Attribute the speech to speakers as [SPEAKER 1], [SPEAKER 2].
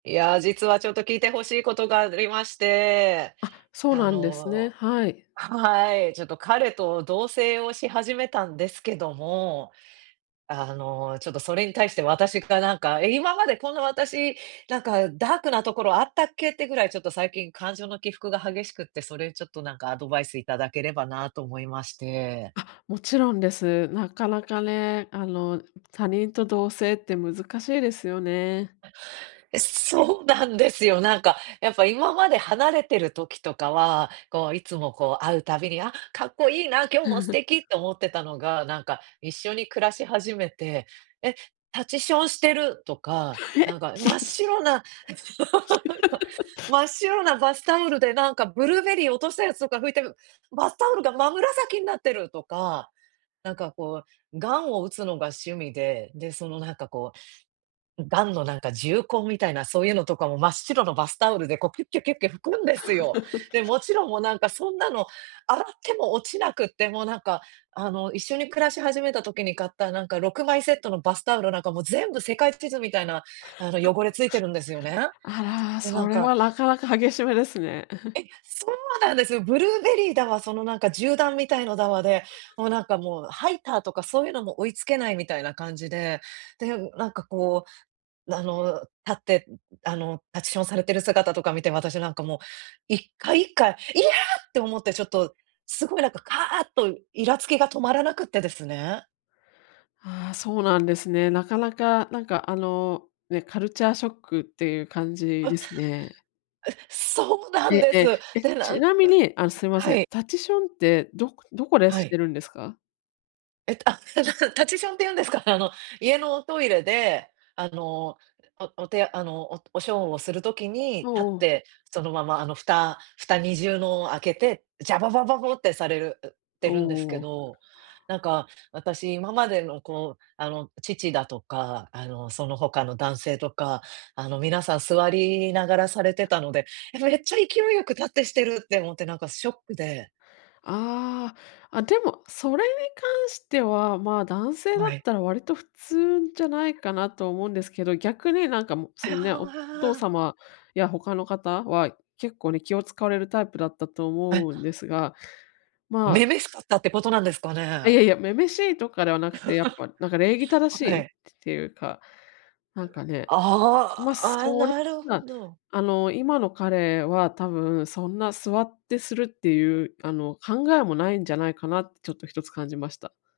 [SPEAKER 1] いや、実はちょっと聞いて欲しいことがありまして。
[SPEAKER 2] あ、そう
[SPEAKER 1] あ
[SPEAKER 2] なんですね。
[SPEAKER 1] の、
[SPEAKER 2] はい。
[SPEAKER 1] はい、ちょっと彼と同棲をし始めたんですけども。あの、ちょっとそれに対して私がなんか、「今までこんな私、なんかダークなところあったっけ」ってぐらい、ちょっと最近感情の起伏が激しくって、それちょっとなんかアドバイスいただければなと思いまして。
[SPEAKER 2] あ、もちろんです。なかなかね、あの、ん、他人と同棲って難しいですよね。
[SPEAKER 1] え。え、そうなんですよ、なんか、やっぱ今まで離れてる時とかは、こういつもこう会うたびに、「あ、かっこいいな、今日も素敵」っ て思ってたのが、なんか、一緒に暮らし始めて、「え、立ちションしてる」とか、
[SPEAKER 2] ふ
[SPEAKER 1] 「な
[SPEAKER 2] へ。
[SPEAKER 1] んか真っ 白な 真っ 白なバスタオルでなんかブルーベリーを落としたやつとか拭いてぶバスタオルが真紫になってる」とか、なんかこう、ガンを打つのが趣味で、で、その何かこう、ん、ガンのなんか銃痕みたいな、そういうのとかも真っ白のバスタオルでこうキュッキュキュッキュ拭くんですよ。で、も ちろんもうなんかそんなの洗っても落ちなくって、もうなんか、あの一緒に暮らし始めた時に買ったなんか6枚セットのバスタオルなんかもう全部世界地図みたいなあの、汚れついてるんですよね。
[SPEAKER 2] あら、
[SPEAKER 1] で、な
[SPEAKER 2] そ
[SPEAKER 1] ん
[SPEAKER 2] れ
[SPEAKER 1] か
[SPEAKER 2] はなかなか激しめですね。
[SPEAKER 1] え、そうなんですよ、ブルーベリーだわ、そのなんか銃弾みたいのだわで、もうなんかもうハイターとかそういうのも追いつけないみたいな感じで、で、ん、なんかこう、な、あの立って、んん、あの立ちションされてる姿とか見て私なんかもう、一回一回、「いや！」って思ってちょっとすごいなんかカーとイラつきが止まらなくってですね
[SPEAKER 2] ああ、そうなんですね。なかなかなんかあの、ね、カルチャーショックっていう感じ
[SPEAKER 1] あ。
[SPEAKER 2] ですね。
[SPEAKER 1] え、そうなん
[SPEAKER 2] え
[SPEAKER 1] です。
[SPEAKER 2] え、え、
[SPEAKER 1] で、なんあ
[SPEAKER 2] ち
[SPEAKER 1] ん
[SPEAKER 2] なみに、あの、すいませ
[SPEAKER 1] は
[SPEAKER 2] ん、
[SPEAKER 1] い。
[SPEAKER 2] タチションって、どこどこで
[SPEAKER 1] は
[SPEAKER 2] し
[SPEAKER 1] い。
[SPEAKER 2] てるんですか？
[SPEAKER 1] えっと、あ、立ちション立ちションっていうんですかね、あの家のおトイレであの、うえ、おおてあの、おとおしょんをする時に
[SPEAKER 2] お
[SPEAKER 1] 立っ
[SPEAKER 2] お。
[SPEAKER 1] てそのままあの、蓋蓋二重のを開けて、ジャバババボってされる、うて
[SPEAKER 2] お
[SPEAKER 1] るんですけ
[SPEAKER 2] お。
[SPEAKER 1] ど、なんか私今までのこうあの父だとかあのその他の男性とかあのみなさん座りながらされてたので、やば、れっちゃ勢いよく立ってしてるって思ってなんかショックで
[SPEAKER 2] ああ、あ、でも、それに関してはまあ、男性だっ
[SPEAKER 1] はい。
[SPEAKER 2] たら割と普通じゃないかなと思うんですけど、逆になんかもう そのね、おお父
[SPEAKER 1] ああ。
[SPEAKER 2] 様や他の方は、結構ね、気を使われるタイプだったと思
[SPEAKER 1] え。
[SPEAKER 2] うんですが、まあ
[SPEAKER 1] 女々しかったってことなんですかね。
[SPEAKER 2] いやいや、女々しいとかではなくて、やっぱなんか礼儀 正し
[SPEAKER 1] は
[SPEAKER 2] い
[SPEAKER 1] い。
[SPEAKER 2] つていうか、なんかね。
[SPEAKER 1] あ
[SPEAKER 2] ま、
[SPEAKER 1] あ
[SPEAKER 2] そ
[SPEAKER 1] ああ、
[SPEAKER 2] れ
[SPEAKER 1] なる
[SPEAKER 2] う
[SPEAKER 1] ほ
[SPEAKER 2] な
[SPEAKER 1] ど。
[SPEAKER 2] あの、今の彼は多分そんな座ってするって いうあの、考えも無いんじゃないかなって、ちょっと1つ感じました。